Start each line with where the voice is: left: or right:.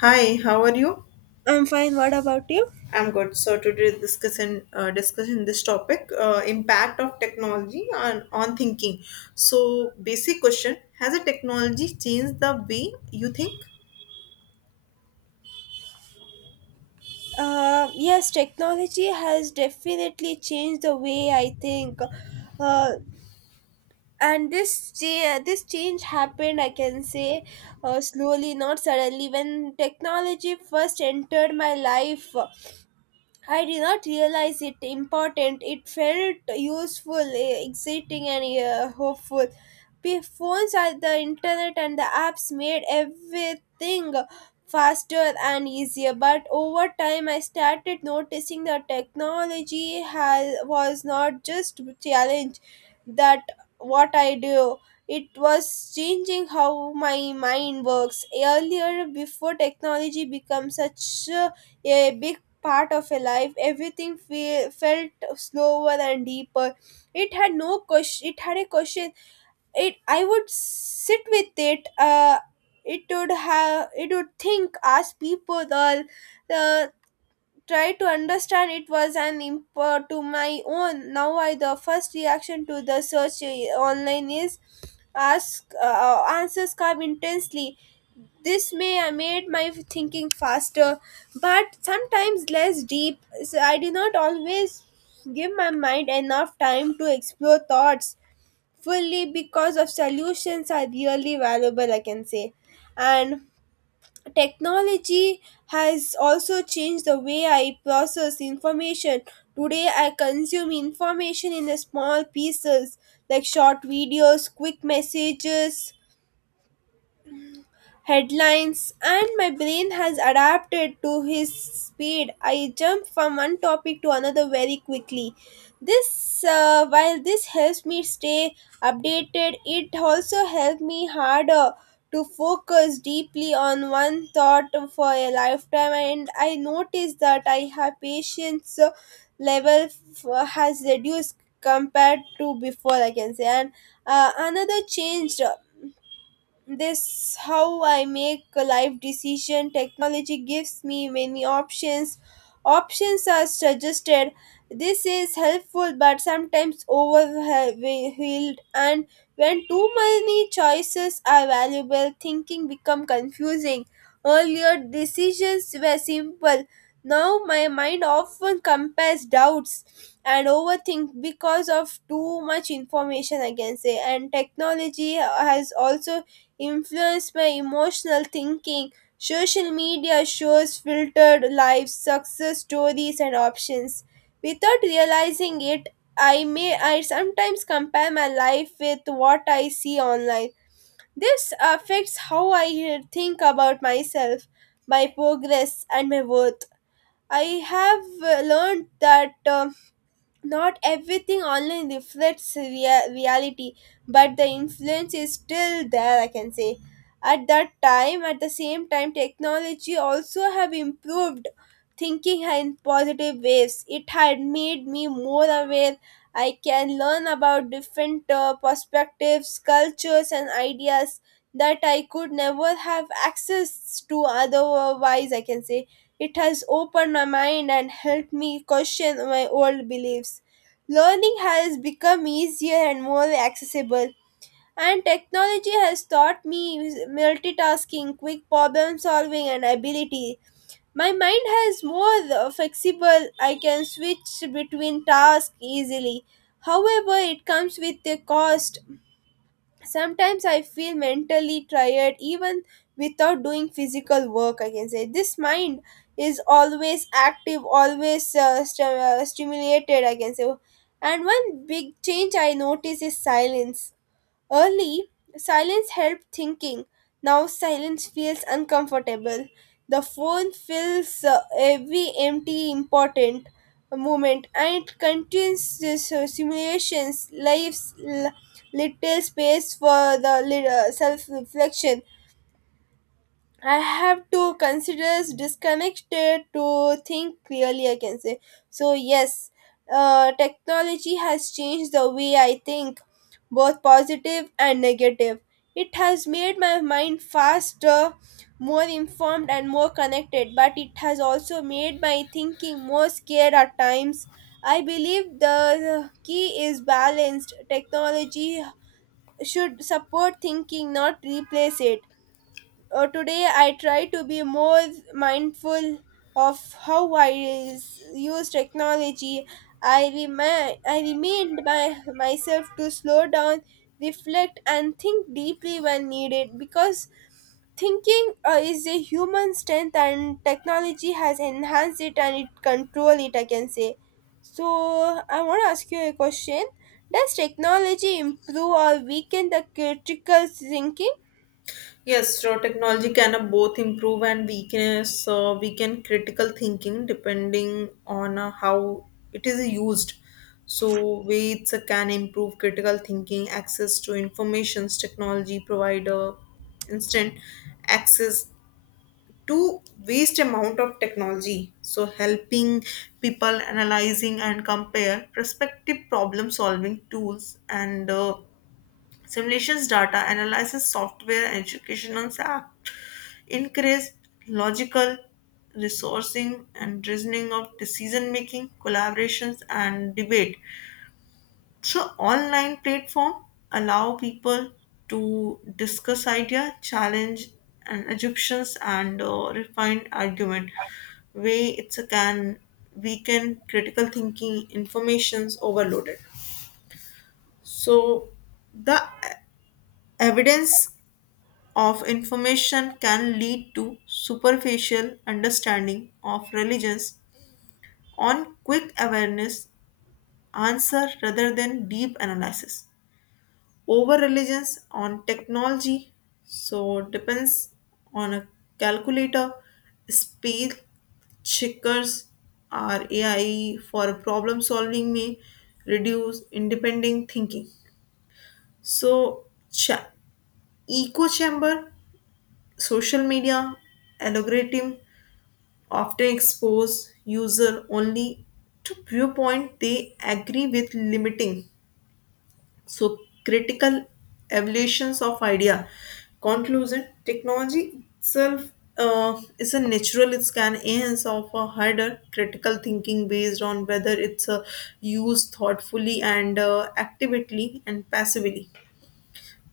left: Hi, how are you?
right: I'm fine. What about you?
left: I'm good. So today discussing this topic, impact of technology on thinking. So basic question: Has a technology changed the way you think?
right: Yes, technology has definitely changed the way I think. Uh, and this change happened, I can say, slowly, not suddenly. When technology first entered my life, I did not realize it important. It felt useful, exciting, and hopeful. Phones are the internet and the apps made everything faster and easier. But over time, I started noticing that technology has, was not just challenge that what I do. It was changing how my mind works. Earlier, before technology became such a big part of a life, everything felt slower and deeper. It had no question, it had a question, it I would sit with it, it would have, it would think, ask people all, uh, try to understand it was an import to my own. Now I the first reaction to the search online is ask, answers come intensely. This may I made my thinking faster, but sometimes less deep. So I did not always give my mind enough time to explore thoughts fully because of solutions are really valuable, I can say. And technology has also changed the way I process information. Today, I consume information in the small pieces like short videos, quick messages, headlines, and my brain has adapted to his speed. I jump from one topic to another very quickly. While this helps me stay updated, it also helps me harder to focus deeply on one thought for a lifetime. And I notice that I have patience level has reduced compared to before, I can say. And another change, this how I make a life decision. Technology gives me many options, options are suggested. This is helpful, but sometimes overwhelmed, and when too many choices are valuable thinking become confusing. Earlier decisions were simple, now my mind often compares doubts and overthink because of too much information, I can say. And technology has also influenced by emotional thinking. Social media shows filtered lives, success stories, and options. Without realizing it, I sometimes compare my life with what I see online. This affects how I think about myself, my progress, and my worth. I have learned that. Not everything online reflects reality, but the influence is still there, I can say. At the same time, technology also have improved thinking in positive ways. It had made me more aware, I can learn about different perspectives, cultures, and ideas that I could never have access to otherwise, I can say. It has opened my mind and helped me question my old beliefs. Learning has become easier and more accessible, and technology has taught me multitasking, quick problem solving, and ability. My mind has more flexible, I can switch between tasks easily. However, it comes with a cost. Sometimes I feel mentally tired even without doing physical work, I can say. This mind is always active, always stimulated, I can say. And one big change I notice is silence. Early, silence helped thinking. Now, silence feels uncomfortable. The phone fills every empty important moment, and it contains this, simulations, lives, little space for the self reflection. I have to consider disconnected to think clearly, I can say. So, yes, technology has changed the way I think, both positive and negative. It has made my mind faster, more informed, and more connected, but it has also made my thinking more scared at times. I believe the key is balanced. Technology should support thinking, not replace it. Today I try to be more mindful of how I use technology. I remind myself to slow down, reflect, and think deeply when needed because thinking is a human strength and technology has enhanced it and it control it, I can say. So I want to ask you a question. Does technology improve or weaken the critical thinking?
left: Yes, so technology can both improve and weakness. So we can critical thinking depending on how it is used. So weights can improve critical thinking, access to informations, technology provider, instant access to waste amount of technology, so helping people analyzing and compare prospective problem solving tools and simulations, data analysis software, educational app increase logical resourcing and reasoning of decision making, collaborations and debate. So online platform allow people to discuss idea, challenge and assumptions, and refine argument. Way it's a can weaken critical thinking, information's overloaded. So the evidence of information can lead to superficial understanding of religions on quick awareness answer rather than deep analysis. Over reliance on technology, so depends on a calculator, speed checkers, or ai for problem solving may reduce independent thinking. so cha- Echo chamber, social media algorithm often expose user only to viewpoint they agree with, limiting, so, critical evolutions of idea. Conclusion: Technology itself is a natural scan ends of a harder critical thinking based on whether it's used thoughtfully and actively and passively.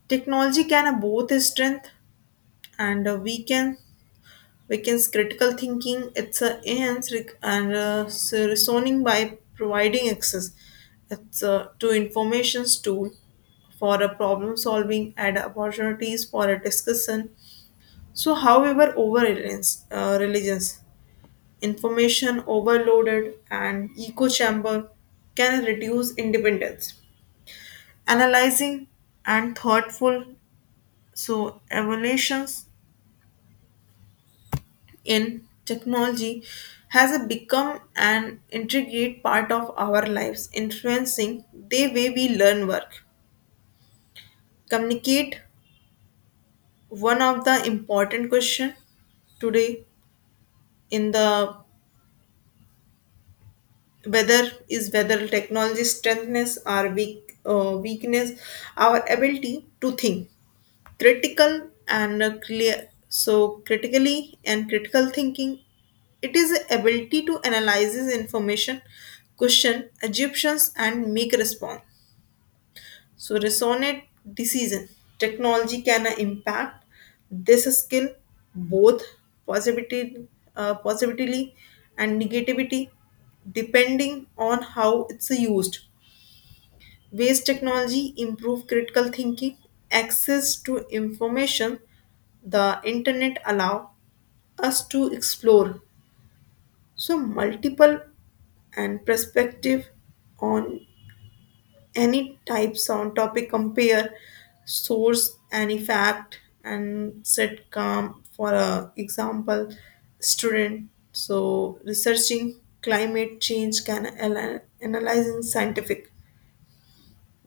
left: Technology can both strength and weakens critical thinking. It's a enhance rec- and So reasoning by providing access, to information's tool for a problem solving and opportunities for a discussion. So, however, over reliance, religions, information overloaded and echo chamber can reduce independence. Analyzing and thoughtful, so evaluations in technology has become an integrate part of our lives, influencing the way we learn, work, communicate. One of the important question today in the whether is whether technology strengthens our weak, weakness, our ability to think critical and clear, so critically. And critical thinking, it is the ability to analyze information, question assumptions, and make response, so resonate decision. Technology can impact this skill both positivity positively and negativity depending on how it's used. Ways technology improve critical thinking: access to information, the internet allow us to explore so multiple and perspective on any types on topic, compare source and effect, and set calm. For a example, student so researching climate change can analyzing scientific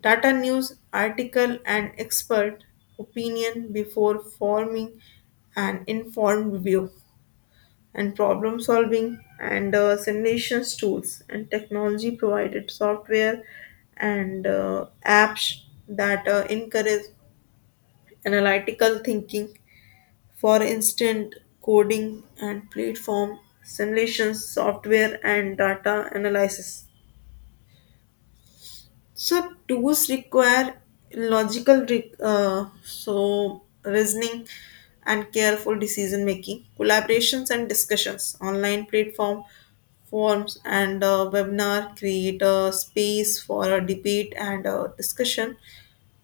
left: data, news article, and expert opinion before forming an informed view. And problem solving and simulations tools, and technology provided software and apps that encourage analytical thinking. For instance, coding and platform, simulations software, and data analysis. So tools require logical, so reasoning and careful decision making, collaborations and discussions. Online platform forms and webinar create a space for a debate and discussion.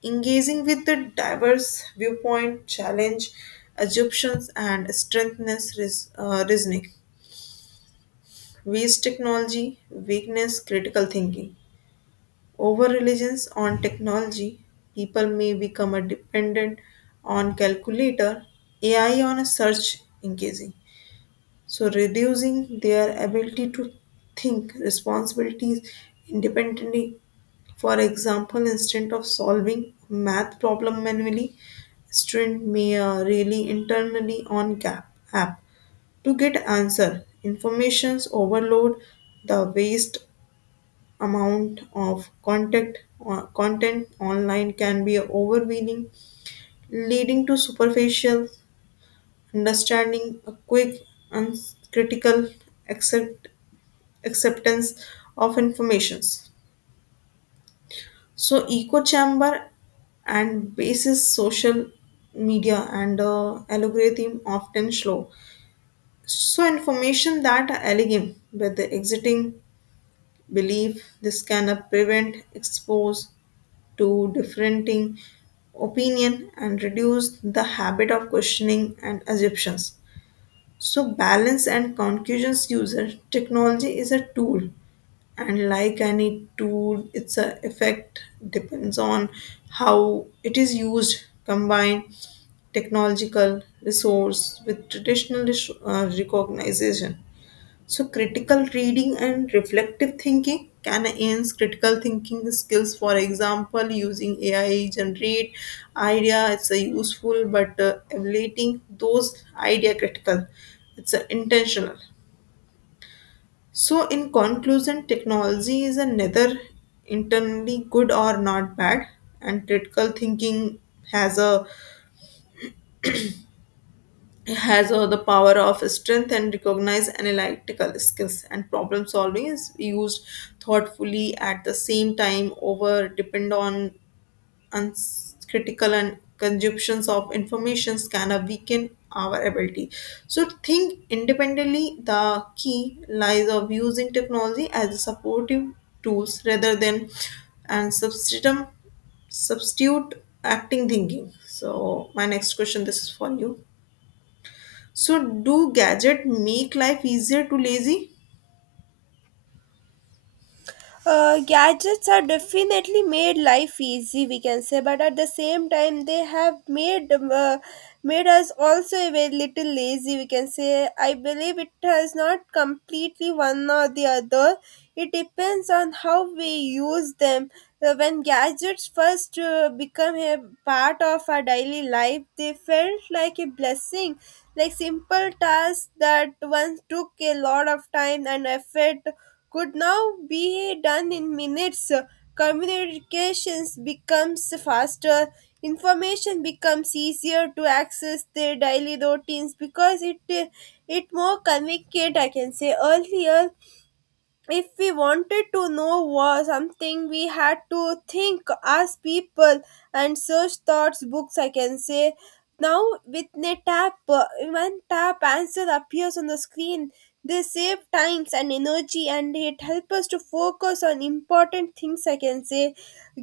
left: Engaging with the diverse viewpoint, challenge assumptions and strengthens reasoning. Waste technology, weakness, critical thinking. Over reliance on technology, people may become a dependent on calculator, AI on a search engaging. So reducing their ability to think responsibilities independently. For example, instead of solving a math problem manually, student may rely internally on Gap app to get answer. Informations overload, the waste amount of content online can be overwhelming, leading to superficial understanding, a quick, uncritical accept, acceptance of informations. So, echo chamber and basis, social media and algorithm often slow. So, information that are elegant with the exiting belief, this can prevent, expose, to differenting opinion and reduce the habit of questioning and assumptions. So balance and conscious user, technology is a tool, and like any tool its a effect depends on how it is used. Combine technological resource with traditional recognition, so critical reading and reflective thinking can enhance critical thinking skills. For example, using AI generate idea, it's a useful, but evaluating those idea critical, it's a intentional. So, in conclusion, technology is a neither internally good or not bad, and critical thinking has a has the power of strength and recognize analytical skills and problem solving is used thoughtfully. At the same time, over depend on critical and consumptions of information can weaken our ability so to think independently. The key lies of using technology as a supportive tools rather than and substitute acting thinking. So my next question, this is for you: so, do gadget make life easier to lazy?
right: Gadgets are definitely made life easy, we can say, but at the same time, they have made us also a very little lazy, we can say. I believe it has not completely one or the other. It depends on how we use them. When gadgets first become a part of our daily life, they felt like a blessing, like simple tasks that once took a lot of time and effort could now be done in minutes. Communications becomes faster, information becomes easier to access their daily routines because it more convenient, I can say. Earlier, if we wanted to know was something, we had to think as people and search thoughts books, I can say. Now with a tap one tap answer appears on the screen. This save times and energy and it helps us to focus on important things, I can say.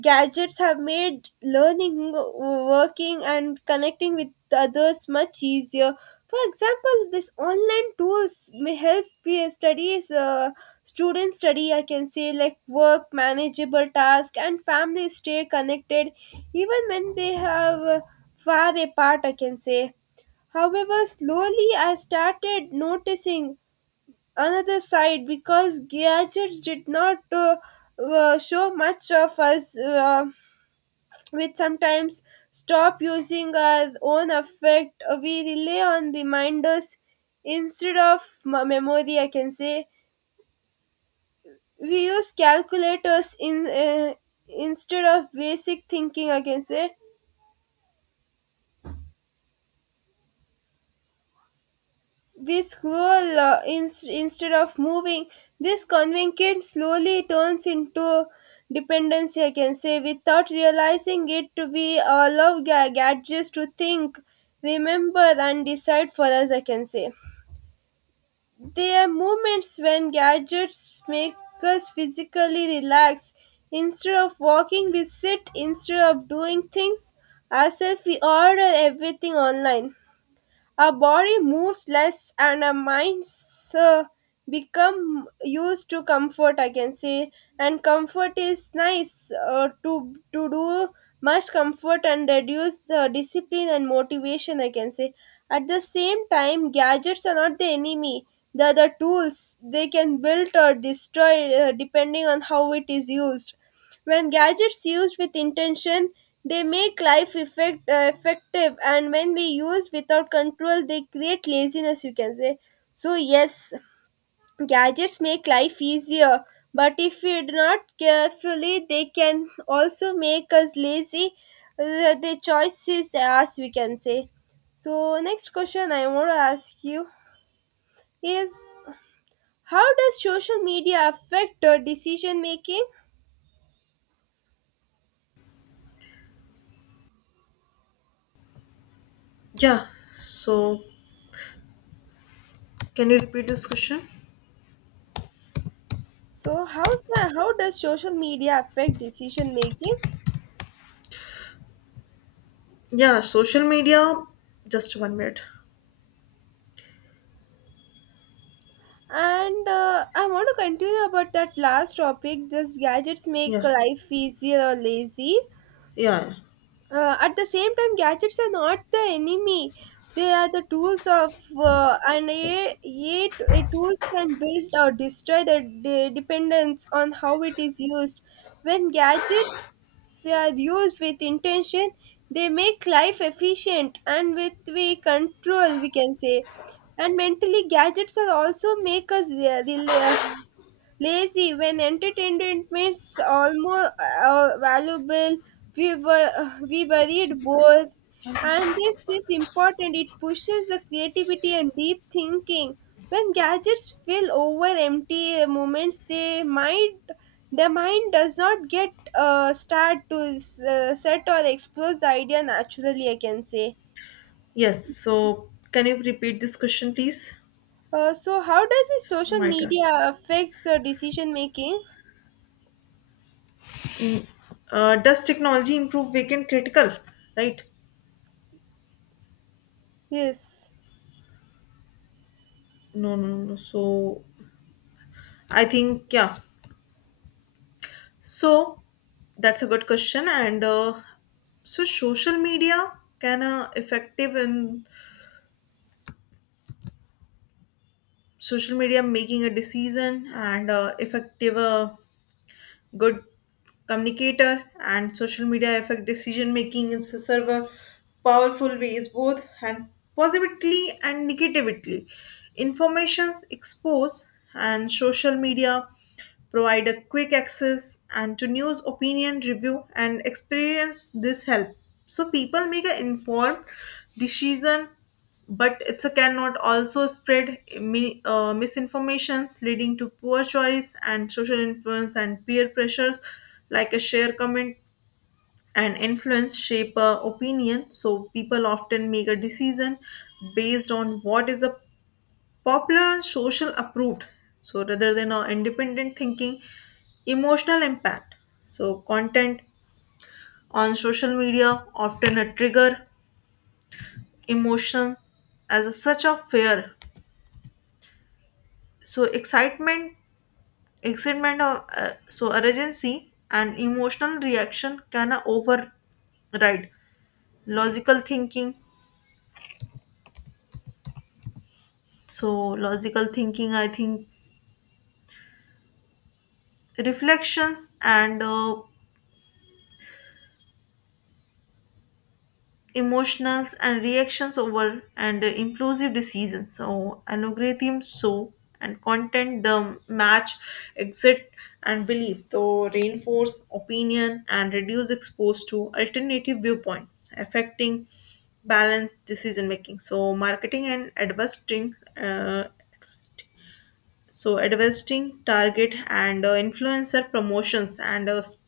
right: Gadgets have made learning, working, and connecting with others much easier. For example, this online tools may help student study, I can say, like work, manageable task, and family stay connected even when they have far apart, I can say. However, slowly I started noticing another side because gadgets did not show much of us. Which sometimes stop using our own affect. We rely on reminders instead of memory, I can say. We use calculators in instead of basic thinking, I can say. We scroll instead of moving. This convincing slowly turns into dependency, I can say, without realizing it. We allow gadgets to think, remember, and decide for us, I can say. There are moments when gadgets make us physically relax. Instead of walking, we sit. Instead of doing things ourselves, we order everything online. Our body moves less and our minds become used to comfort, I can say. And comfort is nice to do much comfort and reduce discipline and motivation, I can say. At the same time, gadgets are not the enemy. They're the tools, they can build or destroy depending on how it is used. When gadgets used with intention, they make life effective, and when we use without control, they create laziness, you can say. So, yes, gadgets make life easier, but if we do not carefully, they can also make us lazy. The choice is us, we can say. So, next question I want to ask you is how does social media affect decision making?
left: Yeah, so can you repeat this question?
right: So how does social media affect decision making?
left: Yeah, social media. Just one minute.
right: And I want to continue about that last topic. Does gadgets make
left: Yeah,
right: life easier or lazy?
left: yeah.
right: At the same time, gadgets are not the enemy. They are the tools of AI, a tool can build or destroy the dependence on how it is used. When gadgets are used with intention, they make life efficient and with we control, we can say. And mentally, gadgets are also make us lazy when entertainment is almost valuable. We buried both, and this is important, it pushes the creativity and deep thinking. When gadgets fill over empty moments, they might the mind does not get start to set or explore the idea naturally, I can say.
left: Yes. So, can you repeat this question, please?
right: So how does the social
left: My turn.
right: media affects decision making?
left: Does technology improve vacant critical? Right?
right: Yes.
left: No, no, no. So, I think yeah. So, that's a good question. And so, social media can effective in social media making a decision, and effective good communicator. And social media affect decision making in several powerful ways, both and positively and negatively. Informations exposed and social media provide a quick access and to news opinion review and experience, this help so people make an informed decision, but it cannot also spread misinformations leading to poor choice. And social influence and peer pressures like a share, comment and influence shape opinion, so people often make a decision based on what is a popular and social approved so rather than our independent thinking. Emotional impact, so content on social media often a trigger emotion as a such of fear, so excitement, so urgency, and emotional reaction can override logical thinking. So, logical thinking, I think, reflections and emotions and reactions over and impulsive decisions. So algorithm, so and content the match exit and belief so reinforce opinion and reduce exposed to alternative viewpoints, affecting balanced decision making. So marketing and advertising, uh, so investing target and influencer promotions and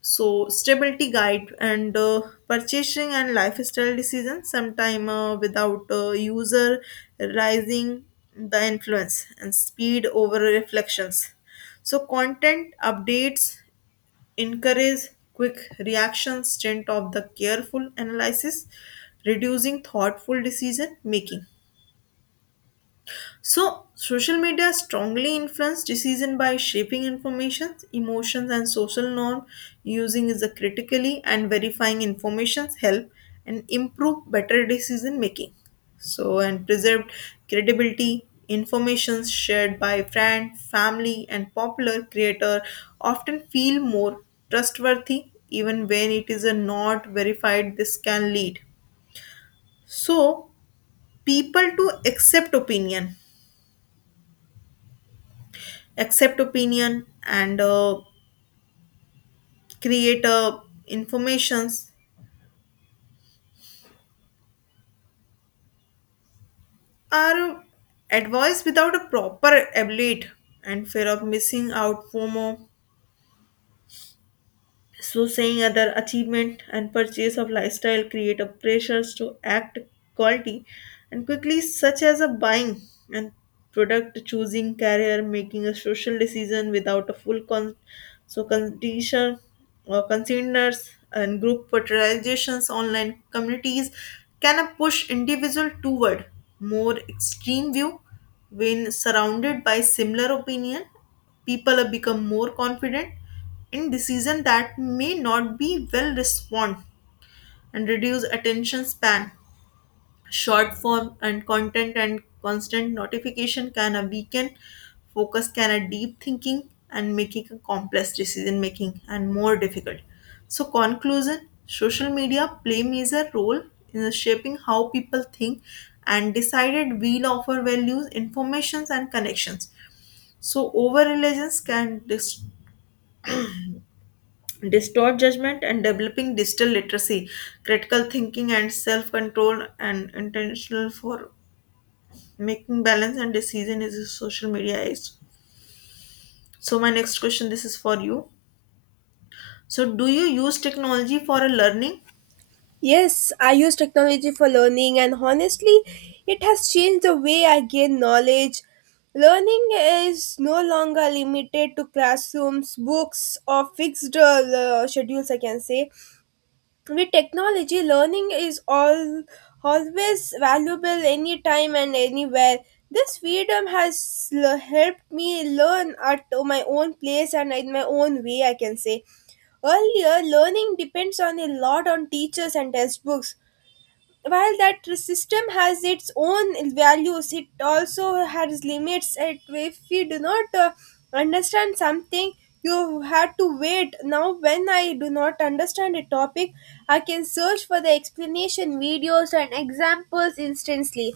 left: so stability guide and purchasing and lifestyle decisions sometime without user rising the influence. And speed over reflections, so content updates encourage quick reactions stint of the careful analysis, reducing thoughtful decision making. So, social media strongly influence decision by shaping information, emotions, and social norm. Using is a critically and verifying informations help and improve better decision making. So, and preserved credibility. Informations shared by friend, family, and popular creator often feel more trustworthy, even when it is a not verified. This can lead so people to accept opinion and create informations are advice without a proper evaluate. And fear of missing out, fomo, so, saying other achievement and purchase of lifestyle create a pressures to act quality and quickly, such as a buying and product choosing, career making a social decision without a full so condition or consigners. And group fertilizations, online communities can push individual toward more extreme view. When surrounded by similar opinion, people become more confident in decision that may not be well respond. And reduce attention span, short form and content and constant notification can a weaken focus can a deep thinking and making a complex decision making and more difficult. So conclusion: social media play major role in shaping how people think and decided will offer values, informations and connections. So over reliance can distort judgment. And developing digital literacy, critical thinking, and self-control and intentional for making balance and decision is a social media age. So my next question, this is for you: so do you use technology for a learning?
right: Yes, I use technology for learning, and honestly, it has changed the way I gain knowledge. Learning is no longer limited to classrooms, books, or fixed schedules, I can say. With technology, learning is all always valuable anytime and anywhere. This freedom has helped me learn at my own place and in my own way, I can say. Earlier, learning depends on a lot on teachers and textbooks. While that system has its own values, it also has limits, and if we do not understand something, you had to wait. Now when I do not understand a topic, I can search for the explanation videos and examples instantly.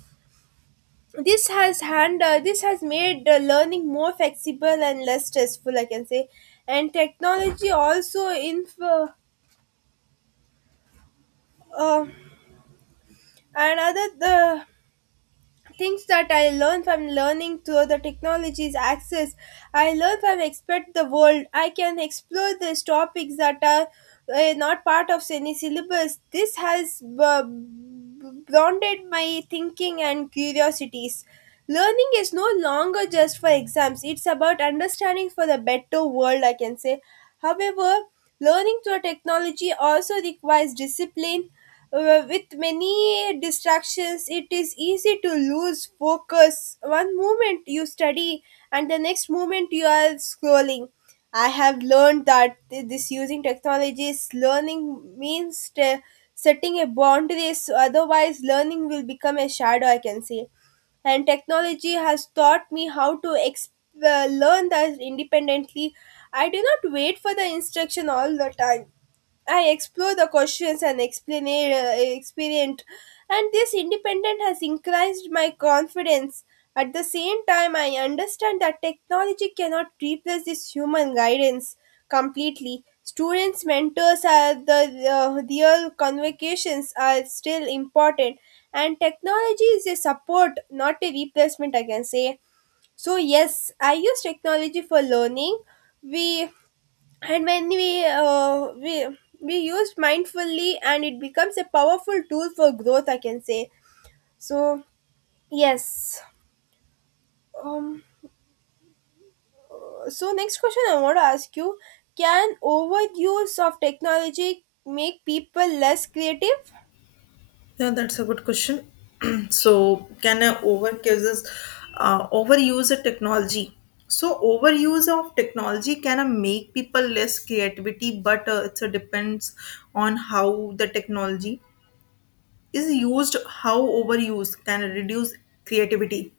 right: This has hand uh, this has made learning more flexible and less stressful, I can say. And technology also inf uh, another the things that I learn from learning through the technology's access. I learn from expert the world. I can explore these topics that are not part of any syllabus. This has broadened my thinking and curiosities. Learning is no longer just for exams. It's about understanding for the better world, I can say. However, learning through technology also requires discipline. With many distractions, it is easy to lose focus. One moment you study, and the next moment you are scrolling. I have learned that this using technology is learning means setting a boundaries. Otherwise, learning will become a shadow, I can say. And technology has taught me how to learn that independently. I do not wait for the instruction all the time. I explore the questions and explain experiment, and this independence has increased my confidence. At the same time, I understand that technology cannot replace this human guidance completely. Students, mentors, are the real convocations are still important, and technology is a support, not a replacement, I can say. So, yes, I use technology for learning. We and when we use mindfully and it becomes a powerful tool for growth, I can say. So, yes. um so next question I want to ask you, can overuse of technology make people less creative?
left: Yeah, that's a good question. So can I overuse, overuse a technology? So overuse of technology can make people less creativity, but it depends on how the technology is used. How overuse can reduce creativity: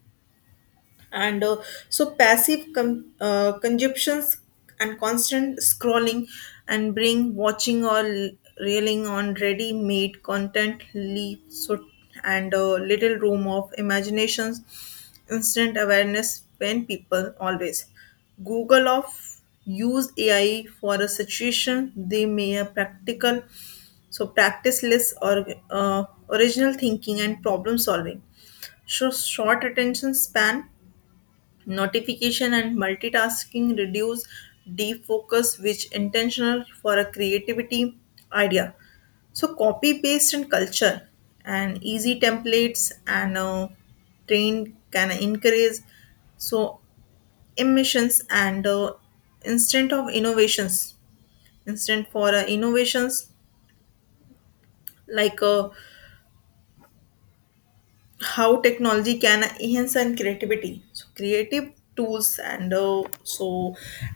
left: and so passive consumptions and constant scrolling and bring watching or reeling on ready made content leave so and little room of imaginations. Instant awareness, when people always google of use ai for a situation, they may a practical, so practice less or uh, original thinking and problem solving. Shows short attention span, notification and multitasking reduce defocus, which intentional for a creativity idea. So copy paste and culture and easy templates and trained can encourage so emissions and instant of innovations. Instant for innovations like How technology can enhance and creativity: so creative tools and so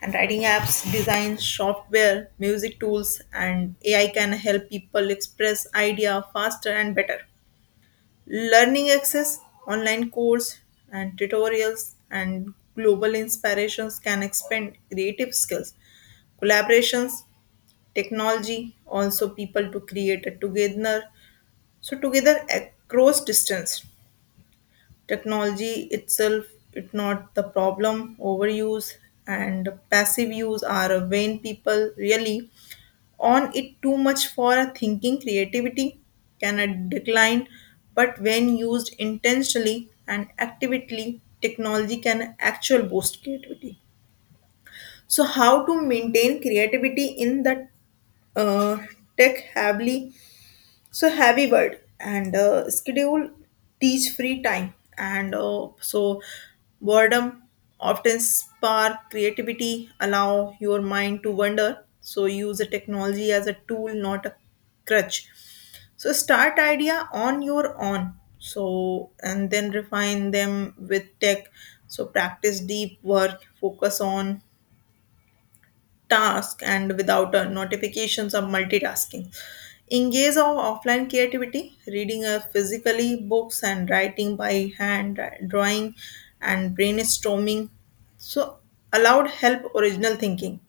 left: and writing apps, design software, music tools, and ai can help people express idea faster and better. Learning access, online course and tutorials and global inspirations can expand creative skills. Collaborations, technology also people to create a together, so together across distance. Technology itself it not the problem. Overuse and passive use are when people really on it too much for a thinking, creativity can a decline. But when used intentionally and actively, technology can actual boost creativity. So how to maintain creativity in the uh, tech heavily so heavy word and schedule, teach free time and so boredom often spark creativity, allow your mind to wander. So use the technology as a tool, not a crutch. So start idea on your own, so and then refine them with tech. So practice deep work, focus on task and without notifications or multitasking. Engage our offline creativity, reading physically books and writing by hand, drawing and brainstorming. So allowed help original thinking.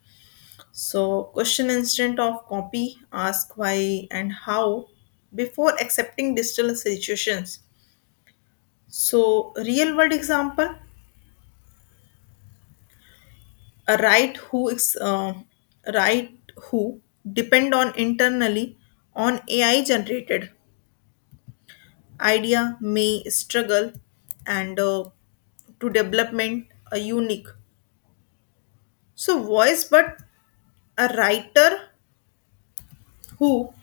left: So question instead of copy, ask why and how before accepting digital situations. So real world example, a right who is right who depend on internally on AI generated idea may struggle and to development a unique so voice. But a writer who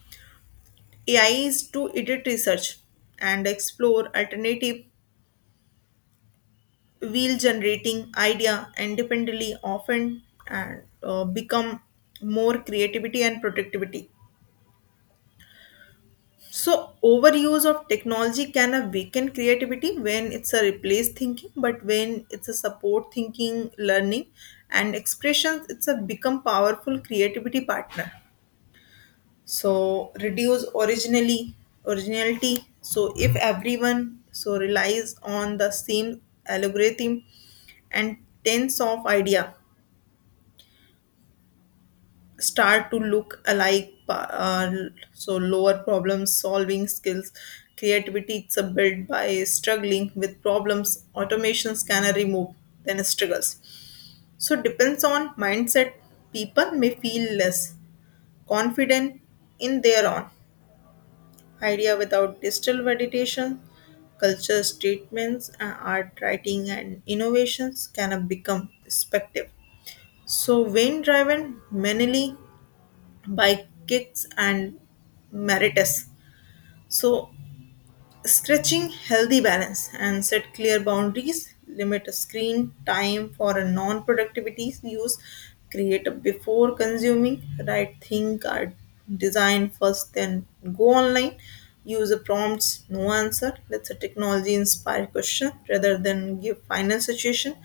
left: AI is to edit research and explore alternative wheel generating idea independently often and become more creativity and productivity. So, overuse of technology can weaken creativity when it's a replace thinking, but when it's a support thinking, learning, and expressions, it's a become powerful creativity partner. So, reduce originally originality. So, if everyone so relies on the same algorithm and tens of idea, start to look alike uh, so lower problem solving skills. Creativity it's a built by struggling with problems, automations can remove then struggles. So depends on mindset, people may feel less confident in their own idea without digital validation. Culture statements, art, writing and innovations can become perspective so when driven mainly by kicks and meritus. So, stretching healthy balance and set clear boundaries, limit screen time for a non productivity use, create a before consuming, right think or design first, then go online. Use a prompts, no answer. Let's a technology inspired question rather than give final situation.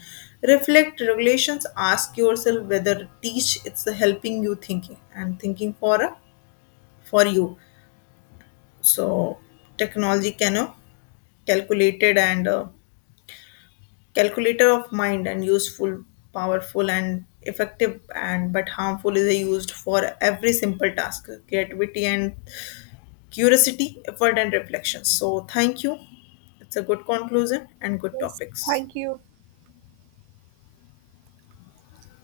left: Reflect regulations, ask yourself whether teach it's helping you thinking and thinking for a for you. So technology can calculated and calculator of mind and useful, powerful and effective, and but harmful is used for every simple task, creativity and curiosity, effort and reflection. So thank you. It's a good conclusion and good
right: Yes,
left: topics.
right: thank you.